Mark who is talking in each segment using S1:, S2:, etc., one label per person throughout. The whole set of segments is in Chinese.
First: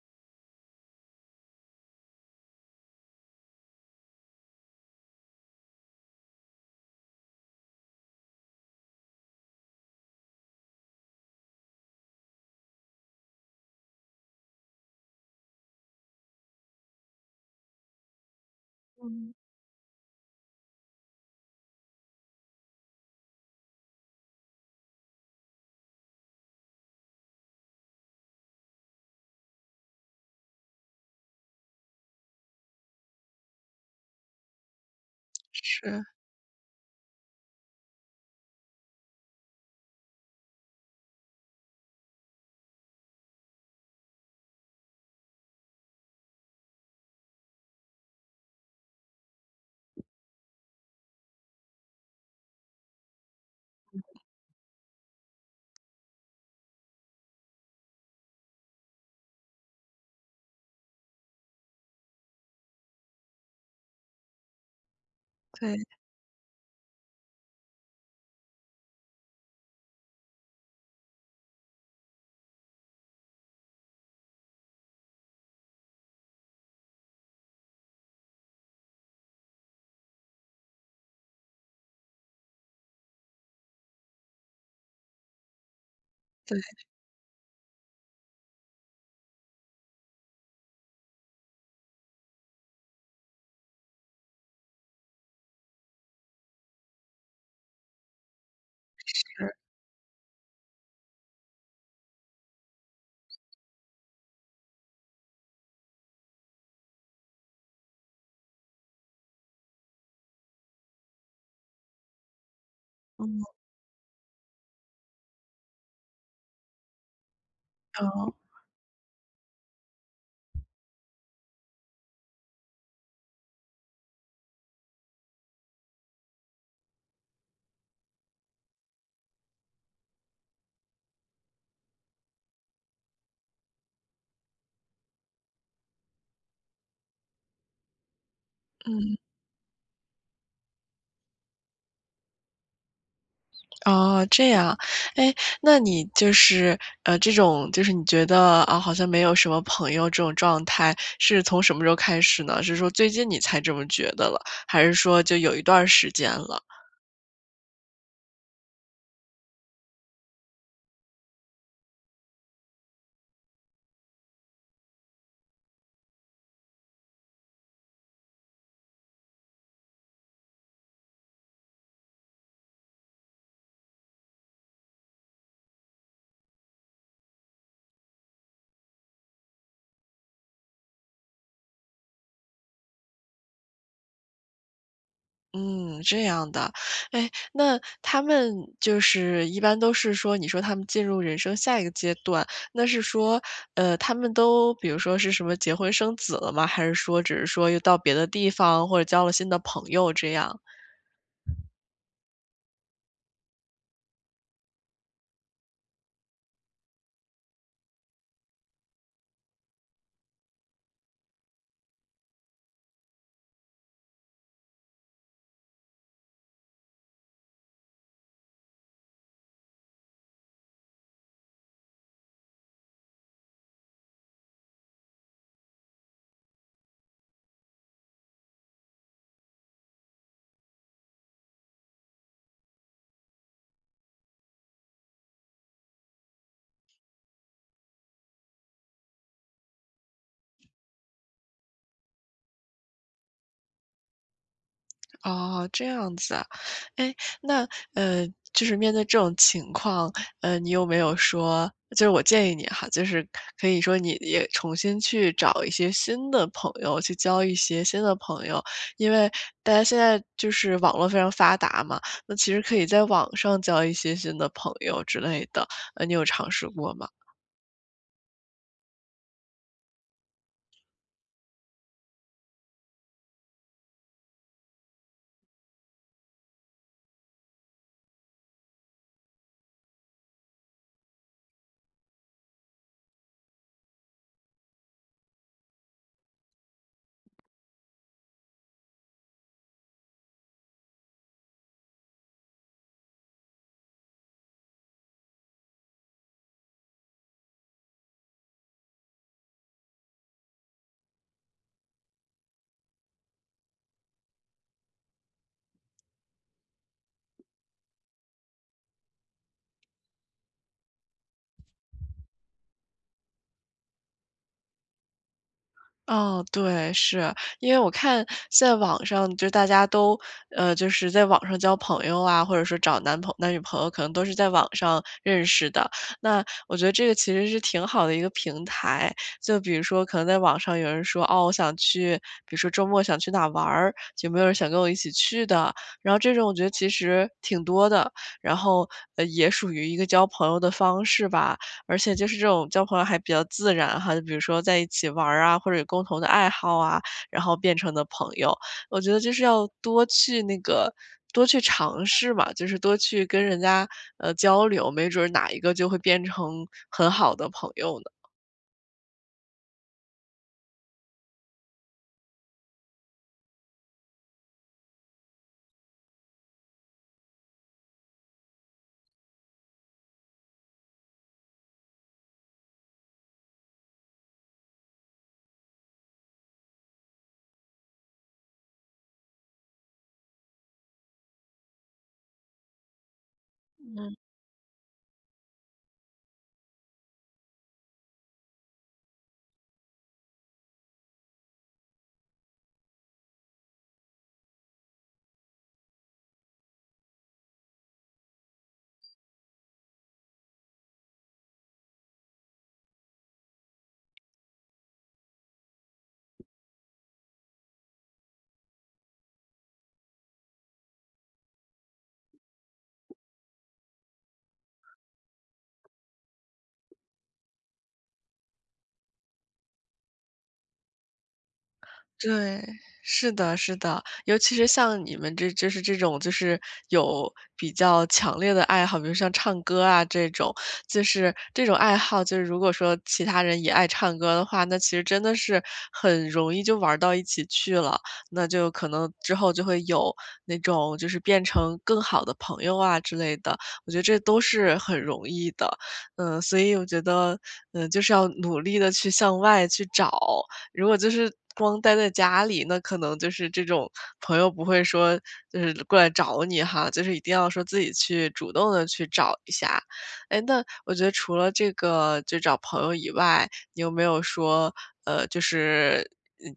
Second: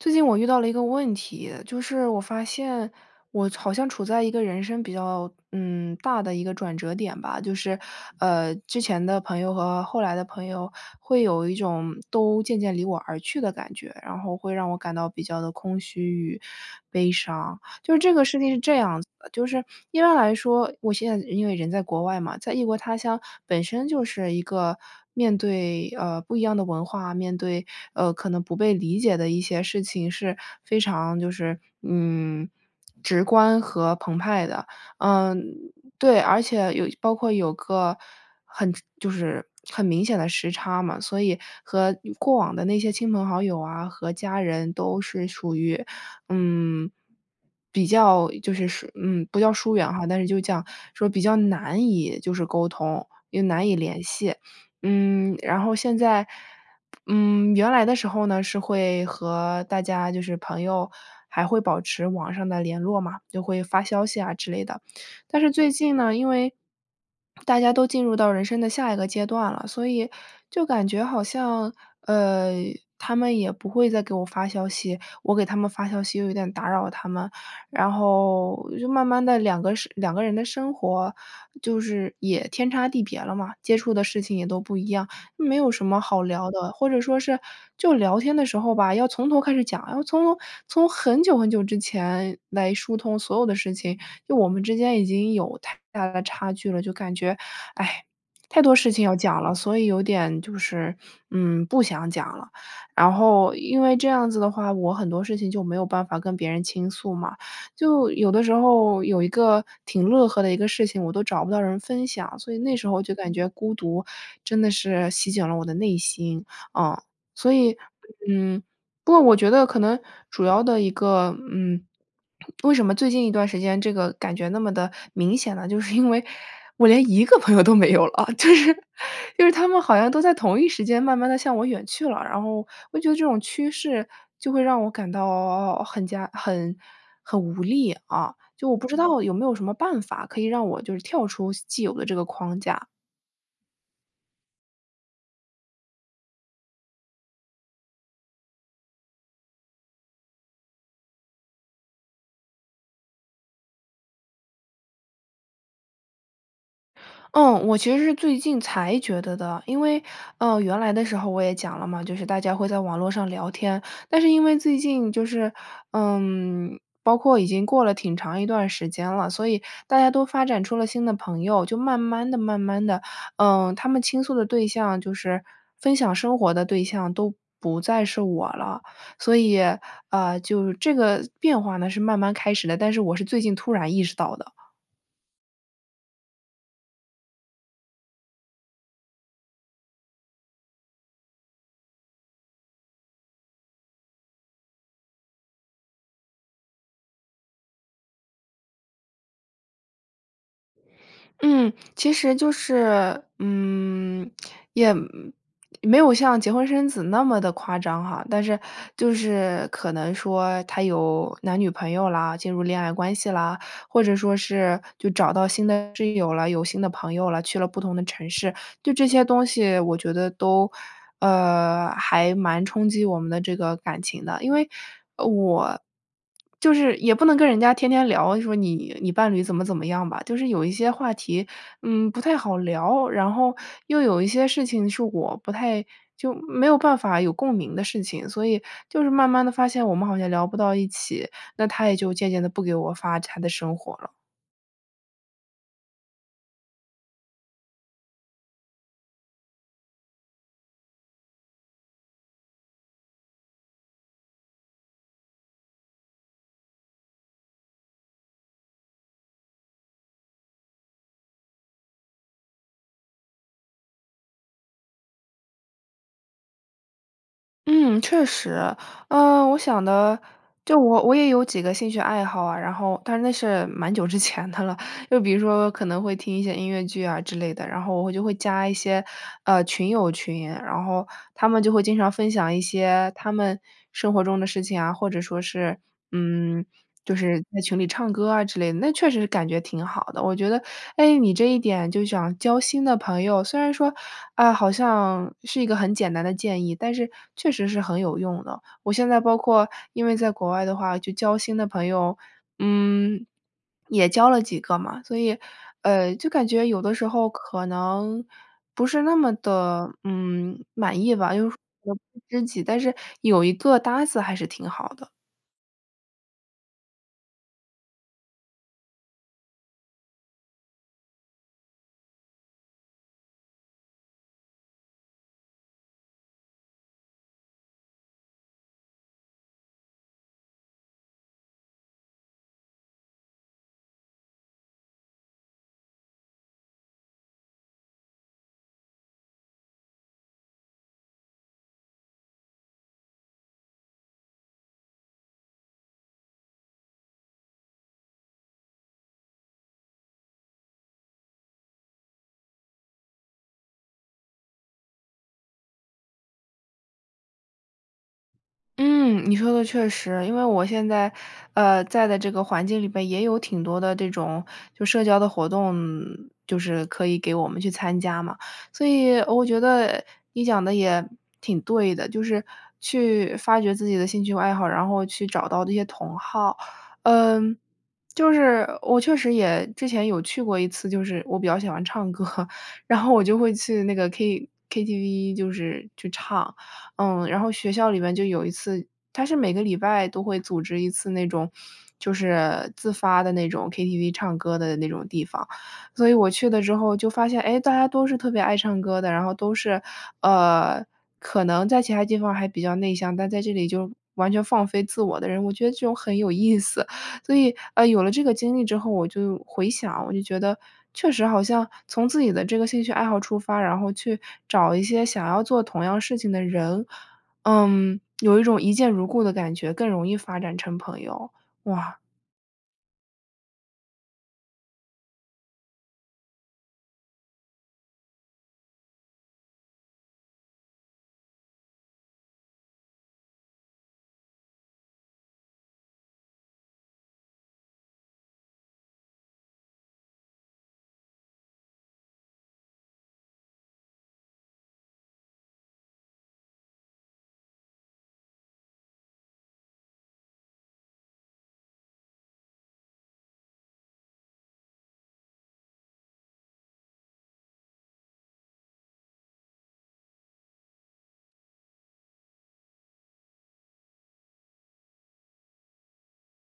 S1: 最近我遇到了一个问题，就是我发现，我好像处在一个人生比较，嗯，大的一个转折点吧。就是，呃，之前的朋友和后来的朋友，会有一种都渐渐离我而去的感觉，然后会让我感到比较地空虚与悲伤。就是这个事情是这样子的，
S2: 嗯。
S1: 就是一般来说，我现在因为人在国外嘛，在异国他乡，本身就是一个面对，呃，不一样的文化，面对，呃，可能不被理解的一些事情是非常就是，嗯，直观和澎湃的。呃，
S2: 是。
S1: 对，而且，有包括有个，很就是很明显的时差嘛，所以和过往的那些亲朋好友啊、和家人都是属于，嗯，比较，就是疏嗯，不叫疏远哈，但是就这样说比较难以就是沟通、也难以联系。嗯，然后现在，嗯，原来的时候呢，是会和大家就是朋友还会保持网上的联络嘛，就会发发消息啊之类的。但是最
S2: 对。
S1: 近呢，因为大家都进入到人生的下一个阶段了，所以，就感觉好像，呃，他们也不会再给我发消息，我给他们发消息又有点打扰他们。然后，就慢慢地，两个生两个人的生活，就是也天差地别了嘛，接触的事情也都不一样，没有什么好聊
S2: 对。
S1: 的。或者说是，就聊天的时候吧，要从头开始讲，要从头从很久很久之前来疏通所有的事情，就我们之间已经有太大的差距了，就感觉，哎，太多事情要讲了，
S2: 是。
S1: 所以有点就是，嗯，不想讲了。然后，因为这样子的话我很多事情就没有办法跟别人倾诉嘛。就有的时候有一个挺乐呵的一个事情，我都找不到人分享，所以那个时候我就感
S2: 嗯。
S1: 觉孤独，真的是席卷了我的内心。嗯。所以，
S2: 哦。
S1: 嗯，不过我觉得可能，主要的一个嗯，为什么最近一段时间这个感觉那么的明显呢，就是因为我连一个朋友都没有了，就是就是他们好像都在同一时间慢慢地向我远去了。然后我觉得这种趋势，就会让我感到很加很很无力啊，就我不知
S2: 嗯。
S1: 道有没有什么办法，可以让我就是跳出既有的这个框架？
S2: 啊，这样。哎，那你就是，呃，这种，就是你觉得，啊，好像没有什么朋友这种状态是从什么时候开始呢？是说最近你才这么觉得了，还是说就有一段儿时间了？
S1: 嗯，我其实是最近才觉得的，因为，呃，原来的时候我也讲了嘛，就是大家会在网络上聊天，但是因为最近就是，嗯，包括已经过了挺长一段时间了，所以大家都发展出了新的朋友。就慢慢地慢慢地，嗯，他们倾诉的对象，就是分享生活的对象都不再是我了，所以，呃，就是这个变化呢是慢慢开始的，但是我是最近突然意识到的。
S2: 嗯，这样的。哎，那他们就是一般都是说，你说他们进入人生下一个阶段，那是说，呃，他们都比如说是什么结婚生子了吗？还是说只是说又到别的地方或者交了新的朋友这样？
S1: 嗯。其实就是，嗯，也没有像结婚生子那么地夸张哈，但是就是可能说他有男女朋友啦，进入恋爱关系啦。或者说是就找到新的室友了，有新的朋友了，去了不同的城市，对这些东西我觉得都，呃，还蛮冲击我们的这个感情的。因为，呃，我，就是也不能跟人家天天聊，说你你伴侣怎么怎么样吧。就是有一些话题，嗯，不太好聊，然后又有一些事情是我不太就没有办法有共鸣的事情，所以，就是慢慢地发现我们好像聊不到一起，那他也就渐渐地不给我发他的生活了。
S2: 哦，这样子啊。诶，那呃，就是面对这种情况，呃，你有没有说，就是我建议你哈，就是可以说，你也重新去找一些新的朋友，去交一些新的朋友。因为大家现在就是网络非常发达嘛，那其实可以在网上交一些新的朋友之类的。呃，你有尝试过吗？
S1: 嗯，确实。呃，我想的，就我我也有几个兴趣爱好啊，然后，但是那是蛮久之前的了。就比如说可能会听一些音乐剧啊之类的，然后我会就会加一些，呃，群友群。然后他们就会经常分享一些他们生活中的事情啊，或者说是，嗯，就是在群里唱歌啊之类的，那确实是感觉挺好的。我觉得，诶，你这一点就想交新的朋友，虽然说，啊，好像是一个很简单的建议，但是确实是很有用的。我现在包括因为在国外的话就交新的朋友，嗯，也交了几个嘛，所以，呃，就感觉有的时候可能不是那么地，嗯，满意吧，因为说 [unintelligible] 知己，但是有一个搭子还是挺好的。
S2: 哦，对，是。因为我看，现在网上就大家都，呃，就是在网上交朋友啊，或者说找男男女朋友啊，可能都是在网上认识的，那我觉得这个其实是挺好的一个平台。就比如说可能在网上有人说，哦，我想去比如说周末想去哪玩儿，有没有人想跟我一起去的？然后这种我觉得其实挺多的，然后，呃，也属于一个交朋友的方式吧。而且就是这种交朋友还比较自然哈，就比如说在一起玩儿啊，或者有共同的爱好啊，然后变成的朋友。我觉得就是要多去那个多去尝试嘛，就是多去跟人家，呃，交流，没准哪一个就会变成很好的朋友呢。
S1: 嗯，你说的确实。因为我现在，呃，在的这个环境里边也有挺多的这种就社交的活动就是可以给我们去参加嘛，所以我觉得，你讲得也挺对的，就是去发掘自己的兴趣爱好，然后去找到这些同好。嗯，就是我确实也之前有去过一次，就是我比较喜欢唱歌，然后我就会去那个
S2: 嗯。
S1: K KTV 就是去唱，嗯，然后学校里面就有一次它是每个礼拜都会组织一次那种就是自发地那种 Ktv 唱歌的那种地方，所以我去了之后就发现，诶，大家都是特别爱唱歌的。然后都是，呃，可能在其他地方还比较内向，但在这里就完全放飞自我的人，我觉得就很有意思。所以，啊，有了这个经历之后，我就回想，我就觉得，确实好像从自己的这个兴趣爱好出发，然后去找一些想要做同样事情的人，嗯，有一种一见如故的感觉，更容易发展成朋友。哇。
S2: 对，是的是的。尤其是像你们这就是这种就是，有比较强烈地爱好，比如像唱歌啊这种，就是这种爱好就是如果说其他人也爱唱歌的话，那其实真的是，很容易就玩儿到一起去了，那就可能之后就会有那种就是变成更好的朋友啊之类的。我觉得这都是很容易的，嗯，所以我觉得，嗯，就是要努力地去向外去找，如果就是光待在家里，那可能就是这种，朋友不会说就是过来找你哈，就是一定要说自己去主动地去找一下。哎，那我觉得除了这个就找朋友以外，你有没有说，呃，就是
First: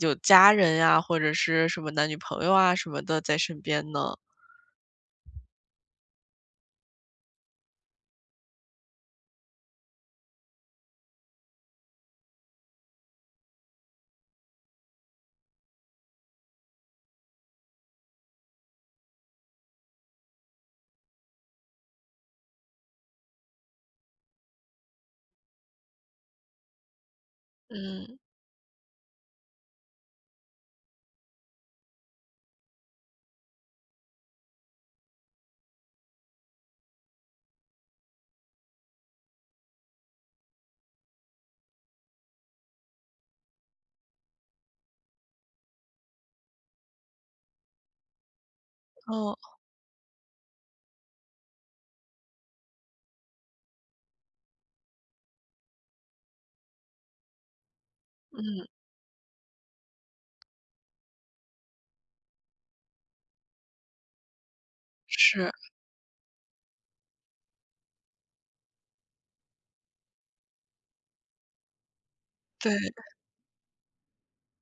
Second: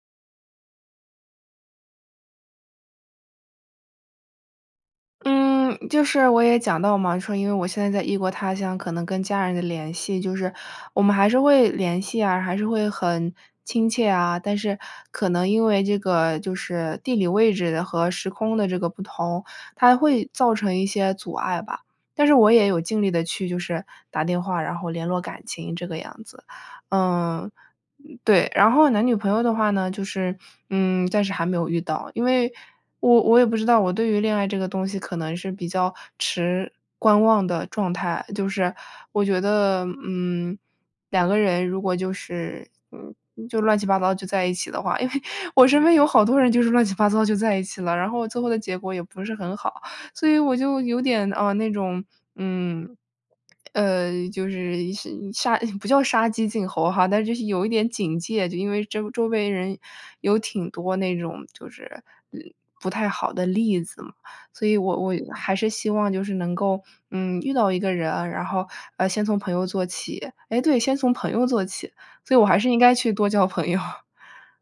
S2: 有家人呀，或者是什么男女朋友啊什么的在身边呢？
S1: 嗯，就是我也讲到嘛，说因为我现在在异国他乡，可能跟家人的联系就是我们还是会联系啊，还是会，很亲切啊。但是可能因为这个就是地理位置和时空的这个不同，它会造成一些阻碍吧。但是我也有尽力地去就是打电话，然后联络感情这个样子。呃，
S2: 嗯。
S1: 对，然后男女朋友的话呢，就是，嗯，暂时还没有遇到。因为我我也不知道我对于恋爱这个东西可能是比较持观望的状态，就是我觉得，嗯，两个人如果就是，嗯，就乱七八糟就在一起的话，因为我身边有好多人就是乱七八糟就在一起了，然后最后的结果也不是
S2: 哦。
S1: 很好，所以我就有点，啊，那种，嗯，呃，就是是杀呃不叫杀鸡儆猴哈，但是就是有一点警戒。就
S2: 嗯。
S1: 因为这周围人有挺多那种就是，呃，不太好的例子嘛，所以我我
S2: 是。
S1: 还是希望就是能够，嗯，遇到一个人，然后，呃，先从朋友做起，诶，对，先从朋友做起，所以我还是
S2: 对
S1: 应该
S2: 的。
S1: 去多交朋友。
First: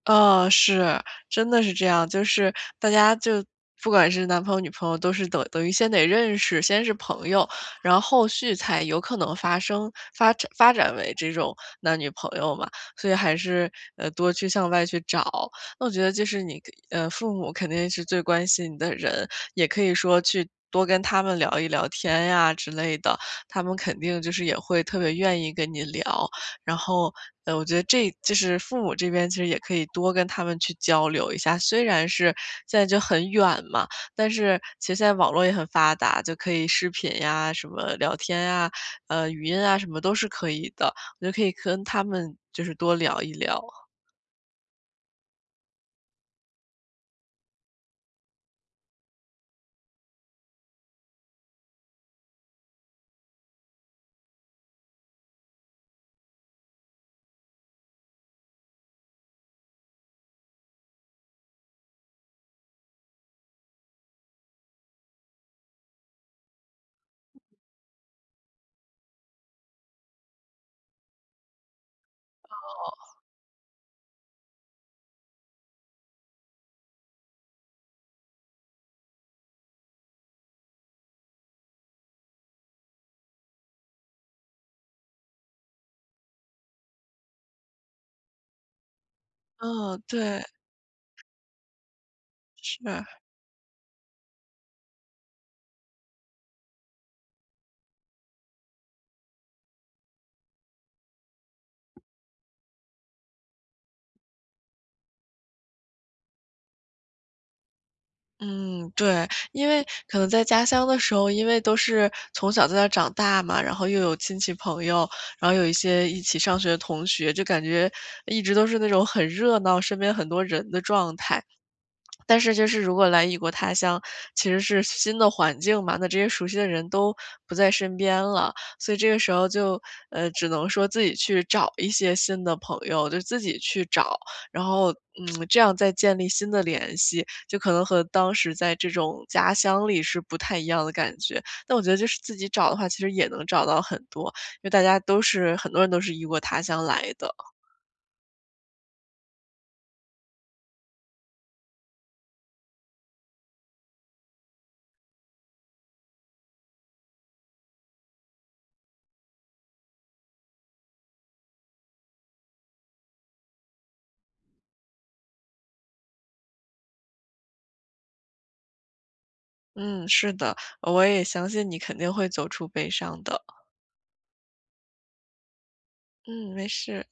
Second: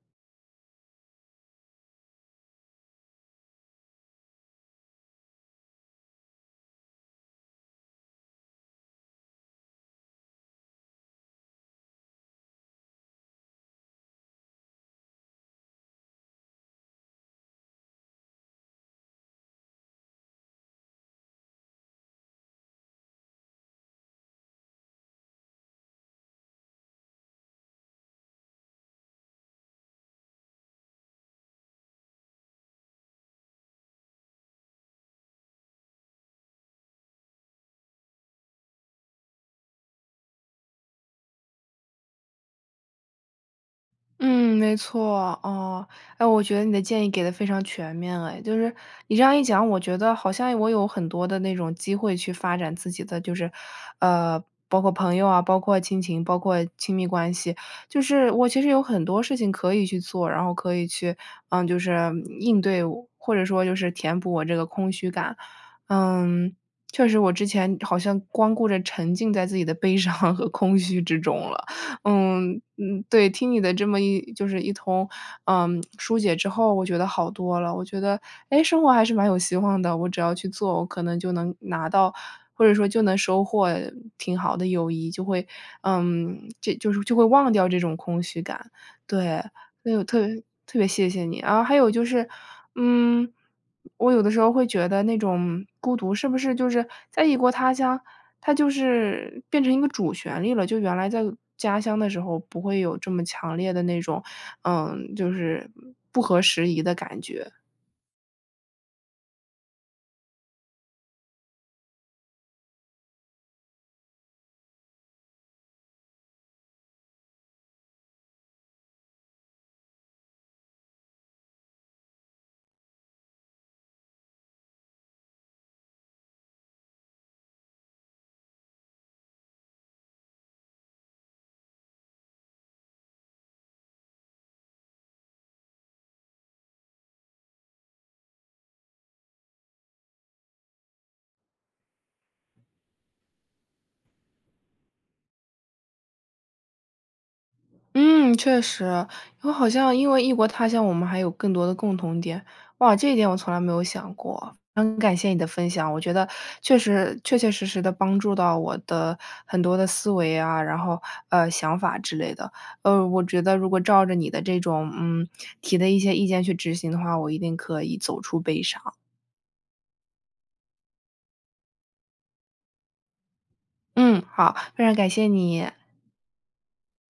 S2: 啊，是，真的是这样，就是大家就不管是男朋友女朋友都是等等于先得认识，先是朋友，然后续才有可能发生，发发展为这种男女朋友嘛。所以还是，呃，多去向外去找。那我觉得就是你可呃父母肯定是最关心你的人，也可以说去多跟他们聊一聊天呀之类的，他们肯定就是也会特别愿意跟你聊。然后，呃，我觉得这就是父母这边其实也可以多跟他们去交流一下，虽然是在就很远嘛，但是，其实现在网络也很发达，就可以视频呀，什么聊天呀、呃，语音啊什么都是可以的，就可以跟他们就是多聊一聊。
S1: 嗯，没错，啊，哎，我觉得你的建议给得非常全面了哎。就是你这样一讲，我觉得好像我有很多的那种机会去发展自己的就是，呃，包括朋友啊，包括亲情，包括亲密关系、就是我其实有很多事情可以去做，然后可以去，呃，就是应对我或者说就是填补我这个空虚感。嗯，确实我之前好像光顾着沉浸在自己的悲伤和空虚之中了。嗯，
S2: 哦。
S1: 嗯对，听你的这么一就是一通，呃，疏解之后，我觉得好多了，我觉得，诶，生活还是蛮有希望的，我只要去做，我可能就能拿到，或者说就能收获挺好的友谊，就会，嗯，就就是就会忘掉这种空虚感。对，所以
S2: 嗯，
S1: 我特别
S2: 对。
S1: 特别谢谢你。啊，然后还有就是，
S2: 是。
S1: 嗯，我有的时候会觉得那种孤独，是不是就是在异国他乡，它就是变成一个主旋律了？就原来在家乡的时候不会有这么强烈的那种，嗯，就是不合时宜的感觉？
S2: 嗯，对。因为可能在家乡的时候，因为都是从小在那儿长大嘛，然后又有亲戚朋友，然后有一些一起上学的同学，就感觉一直都是那种很热闹，身边很多人的状态。但是就是如果来异国他乡，其实是新的环境嘛，那这些熟悉的人，都不在身边了。所以这个时候就，呃，只能说自己去找一些新的朋友，就自己去找。然后，嗯，这样再建立新的联系，就可能和当时在这种家乡里，是不太一样的感觉。但我觉得就是自己找的话，其实也能找到很多，因为大家都是很多人都是异国他乡来的。
S1: 嗯，确实。因为好像因为异国他乡，我们还有更多的共同点。哇，这一点我从来没有想过，很感谢你的分享。我觉得确实确确实实地帮助到我的很多的思维啊，然后，呃，想法之类的。呃，我觉得如果照着你的这种嗯，提的一些意见去执行的话，我一定可以走出悲伤。
S2: 嗯。是的，我也相信你肯定会走出悲伤的。
S1: 嗯。好，非常感谢你。
S2: 嗯，没事。